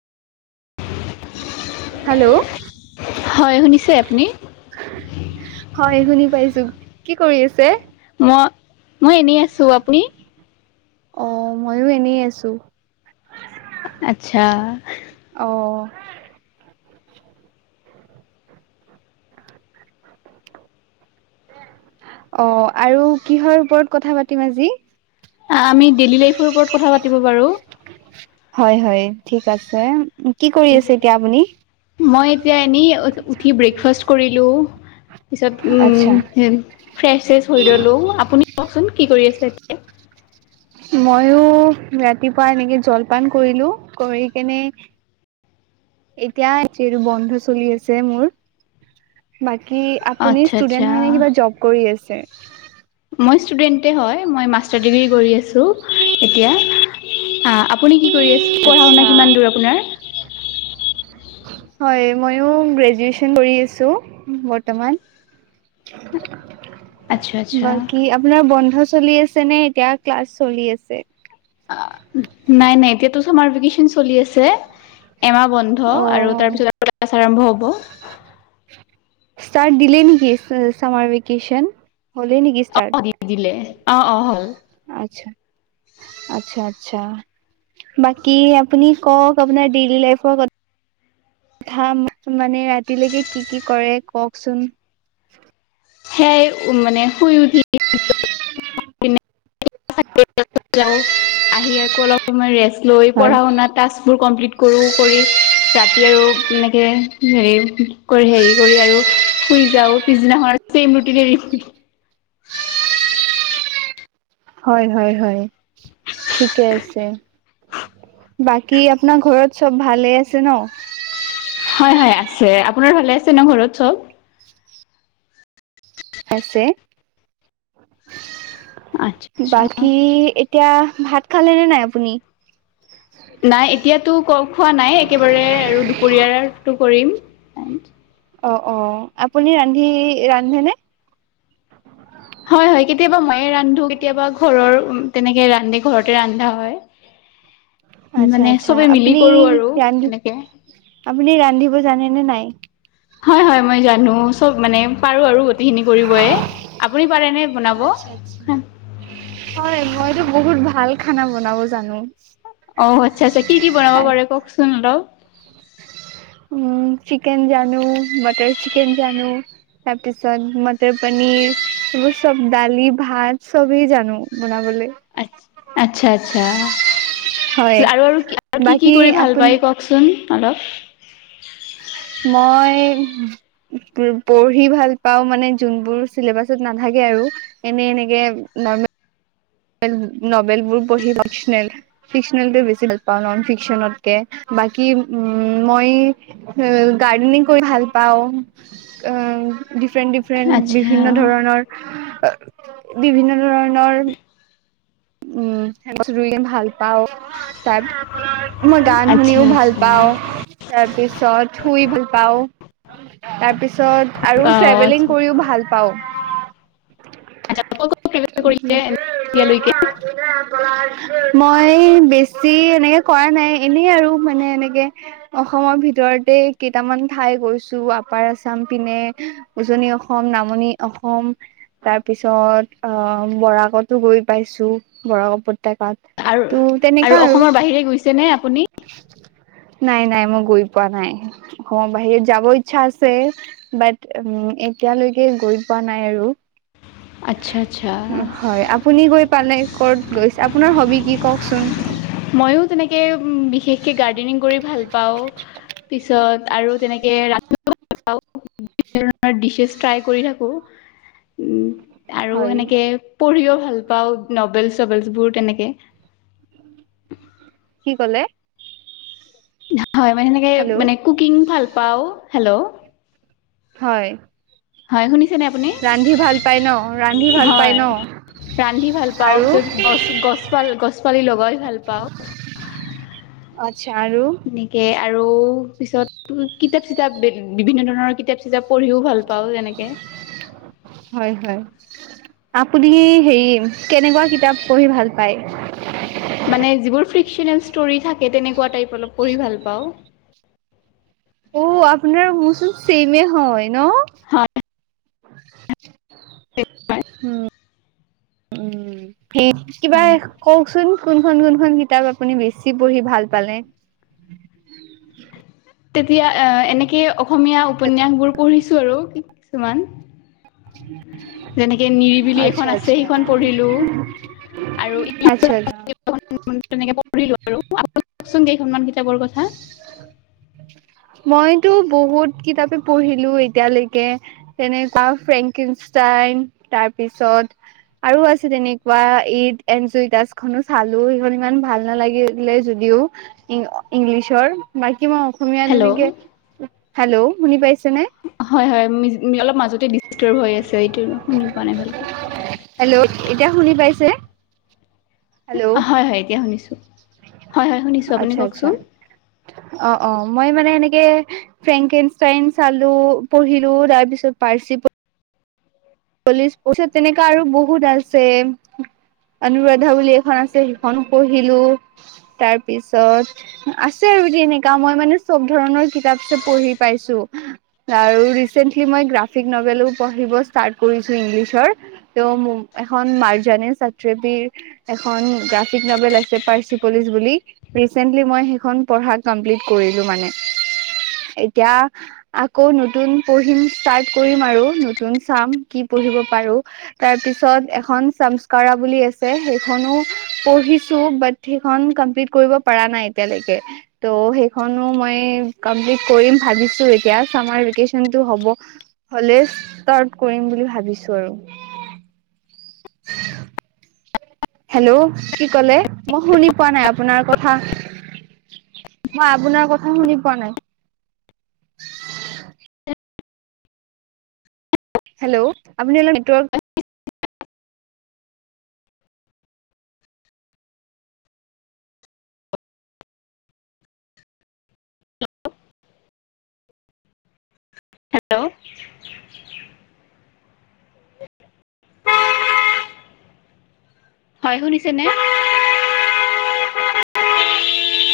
Hello হয় শুনিছে আপুনি? হয় শুনি পাইছো কি কৰি আছে? মই মই এনেই আছো আপুনি? অ ময়ো এনেই আছো। আচ্ছা। অ'। অ' আৰু কিহৰ ওপৰত কথা পাতিম আজি? আমি ডেইলি লাইফৰ ওপৰত কথা পাতিব পাৰো। হয় হয় ঠিক আছে কি কৰি আছে এতিয়া আপুনি? মই এতিয়া এনেই উঠি ব্ৰেকফাষ্ট কৰিলো। পিছত উ আচ্ছা হে ফ্ৰেচ চেচ হৈ ৰলো আপুনি কওকচোন। কি কৰি আছে এতিয়া? ময়ো ৰাতিপুৱা এনেকে জলপান কৰিলো কৰি কেনে এতিয়া এইটো বন্ধ চলি আছে মোৰ বাকী কি আপুনি আচ্ছা আচ্ছা ষ্টুডেন্ট হয় নে কিবা জব কৰি আছে? মই ষ্টুডেণ্টে হয় মই মাষ্টাৰ ডিগ্ৰী কৰি আছোঁ এতিয়া। অ' আপুনি কি কৰি আছে পঢ়া শুনা আচ্ছা কিমান দূৰ আপোনাৰ? হয় মইয়ো গ্ৰেজুৱেচন কৰি আছো বৰ্তমান। আচ্ছা আচ্ছা বাকী আপোনাৰ বন্ধ চলি আছে নে এতিয়া ক্লাছ চলি আছে? নাই নাই এতিয়াতো চামাৰ ভেকচন চলি আছে। এমাহ বন্ধ আৰু তাৰ অ', পিছত ক্লাছ আৰম্ভ হব। ষ্টাৰ্ দিলে নেকি চামাৰ ভেক্যন? অ' দি দিলে অ' অ' হ'ল। আচ্ছা আচ্ছা আচ্ছা। বাকী আপুনি কওক আপোনাৰ ডেইলি লাইফৰ ক থা মানে ৰাতিলৈকে কি কি কৰে কওকচোন? সেয়াই মানে শুই উঠ [inaudible] যাওঁ আহি আকৌ অলপ সময় ৰেষ্ট লৈ হয়, পঢ়া শুনা টাস্কবোৰ কমপ্লিট কৰোঁ কৰি ৰাতি আৰু এনেকে হেৰি কৰি হেৰি কৰি আৰু শুই যাও পিছদিনাখন চেম ৰুটি হেৰি [inaudible] হয় হয় হয় ঠিকে আছে। বাকী আপোনাৰ ঘৰত চব ভালে আছে ন? হয় হয় আছে আপোনাৰ ভালে আছে ন ঘৰত চব? আছে। আচ্ছা আচ্ছা বাকী এতিয়া ভাত খালে নে নাই আপুনি? নাই এতিয়াতো ক খোৱা নাই একেবাৰে আৰু দুপৰীয়টো কৰিম। অ' অ' আপুনি ৰান্ধি ৰান্ধেনে? হয় হয় কেতিয়াবা ময়ে ৰান্ধো কেতিয়াবা ঘৰৰ তেনেকে ৰান্ধে ঘৰতে ৰান্ধা হয়। [inaudible] আচ্ছা মানে আচ্ছা চবে মিলি আপুনি কৰো আৰু ৰান্ধি তেনেকে। আপুনি ৰান্ধিব জানেনে নাই? হয় হয় মই জানো চব মানে পাৰো আৰু গোটখিনি কৰিয়েই, আপুনি পাৰে নে? আচ্ছা আচছা হয় মইতো বহুত ভাল খানা বনাব জানো। অঔ আচ্ছা আচ্ছা কি কি বনাব পাৰে কওকচুন অলপ। উম চিকেন জানো বাটাৰ চিকেন জানো। তাৰপিছত মটৰ পনিৰ এইবোৰ চব দালি ভাত চবেই জানো বনাবলৈ। আচ্ছা আচ্ছা। হয়। আৰু আৰু আৰু কি কি বাকী কৰি ভাল আপুনি পায় কওকচোন অলপ উ পঢ়ি ভাল পাওঁ মানে যোনবোৰ চিলেবাছত নাথাকে আৰু এনে এনেকে ন নভেল বোৰ পঢ়ি ফিক্নেল ফিক্সনেলটো বেছি ভাল পাওঁ নন ফিক্সনতকে বাকী উ মই গাৰ্ডেনিং কৰি ভাল পা ফ্ৰেণ্ড ডিফ্ৰেণ্ড আচ্ছা বিভিন্ন ধৰণৰ বিভিন্ন ধৰণৰ উম ত পছত ৰুই ভাল পাও চাই মই গান আচ্ছা শুনিও ভাল আচ্ছা। পাও তাৰ পিছ িছত শুই ভুল পাও তাৰ পিছত ত পছত আৰু অ ট্ৰেভেলিং আচ্ছা। কৰিও ভাল পাওঁ আচ্ছা ট্ৰেভেল কৰিলে এতিয়ালৈকে মই বেছি এনেকে কৰা নাই এনেই আৰু মানে এনেকে অসমৰ ভিতৰতে কেইটামান ঠাই গৈছো আপাৰ আছাম পিনে উজনি অসম অসম নামনি অসম তাৰ পিছত অ বৰাকতো গৈ পাইছো বৰাক উপত্য তা আৰু পা তেনেকা আৰু অসমৰ বাহিৰে গৈছেনে আপুনি নাই নাই মই গৈ পোৱা নাই অসমৰ বাহিৰত যাবই ইচ্ছা আছে বাট এতিয়ালৈকে গৈ পোৱা নাই আৰু আচ্ছা আচ্ছা হয় আপুনি গৈ পালে ক'ত গৈছে আপোনাৰ হবি কি কওকচোন ময়ো তেনেকে উ বিশেষকে গাৰ্ডেনিং কৰি ভাল পাও পিছত আৰু তেনেকে আও ডিছেছ ট্ৰাই কৰি থাকো উ আৰু হয় সেনেকে পঢ়িও ভাল পাও নবেলচ ন'বেল বোৰ তেনে কি ক'লে হয় মানে হেনেকে হেল্ল' মানে কুকিং ভাল পাওঁ। হেল্ল' হয় হয় শুনিছেনে আপুনি ৰান্ধি ভাল পাই ন ৰান্ধি ভাল পাই হয় ন ৰান্ধি ভাল পাওঁ আৰু পিছত গছ গছ গছ পালি লগাই ভাল পাওঁ আচ্ছা আৰু এনেকে আৰু পিছত কিতাপ চিতাপ বিভিন্ন ধৰণৰ কিতাপ চিতাপ এ পঢ়িও ভাল পাওঁ যেনেকে হয় হয় আপুনি হেৰি কেনেকুৱা কিতাপ পঢ়ি ভাল পাই মানে যিবোৰ ফ্ৰিকনেল ষ্টৰি থাকে তেনেকুৱ অলপ পঢ়ি ভাল পাওঁ অ আপোনাৰ মোৰচোন চেমে হয় ন হয় উ উ সেই কিবা কওঁকচোন কোনখন কোনখন কিতাপ আপুনি বেছি পঢ়ি ভাল পালে তেতিয়া এনেকে অসমীয়া উপন্যাসবোৰ পঢ়িছো আৰু কিছুমান যেনেকে নিৰিবিলি এখন আচ্ছা আছে আচ্ছা সেইখন পঢ়িলো আৰু আচ তেনেকে পঢ়িলো আৰু আৰু ককচোন কেইখনমান কিতাপৰ কথা মইতো বহুত কিতাপে পঢ়িলো এতিয়ালৈকে তেনেুৱা ফ্ৰেংকষ্টাইন ফেঙ তাৰ পিছত আৰু আছে তেনেকুৱা ঈদ এনজদছ খনো চালো সেইখন ইমান ভাল নালাগিলে যদি। হেল্ল ইংলিছৰ বাকী মই অসমীয়া হেল্ল' তেনেকে হেল্ল' শুনি পাইছ হয় - হয় অলপ মাজতে ডিষ্টৰ হৈ আছে। টোৰ শুনি পোৱা নাই ভালকে। হেল্ল' এতিয়া শুনি পাইছে হেল্ল' হয় হয় এতিয়া শুনিছো। হয় হয় শুনিছো আপুনি আচ্ছা আচ্ছা কওঁকচোন অ - অ। মই মানে এনেকে ফ্ৰেংকনাইন চালো পঢ়িলো তাৰ পিছত পাৰ্চি চল্লিশ পচ তেনেকুৱা আৰু বহুত আছে। অনুৰাধা বুলি এখন আছে সেইখন পঢ়িলো তাৰ পিছত আছে। মই মানে চব ধৰণৰ কিতাপ পঢ়ি পাইছো আৰু ৰিচেন্লি মই গ্ৰাফিক নভেলো পঢ়িব। ষ্টাৰ্ট কৰিছো ইংলিছৰ তেওঁ এখন মাৰ্জানে ছাত্ৰীৱীৰ এখন গ্ৰাফিক নভেল আছে পাৰ্চিপলিচ বুলি ৰিচেন্টলি মই সেইখন পঢ়া কমপ্লিট কৰিলো মানে এতিয়া আকৌ নতুন পঢ়িম ষ্টাৰ্ট কৰিম আৰু নতুন। চাম কি পঢ়িব পাৰো তাৰ পিছত এখন চামস্কাৰা বুলি আছে সেইখনো, পঢ়িছো বাত সেইখন কমপ্লিট কৰিব পৰা নাই এতিয়ালৈকে ত' সেইখনো মই কৰি ভাবিছো এতিয়া চামাৰ ভেকেচন টো হব হলেই স্তাৰট কৰিম বুলি ভাবিছো আৰু। হেল্ল' কি কলে মই শুনি পোৱা নাই আপোনাৰ কথা। মই আপোনাৰ কথা শুনি পোৱা নাই। হেল্ল' আপুনি অলপ নেটৰ্ক হেল্ল' আ [inaudible] হয় শুনিছে নে?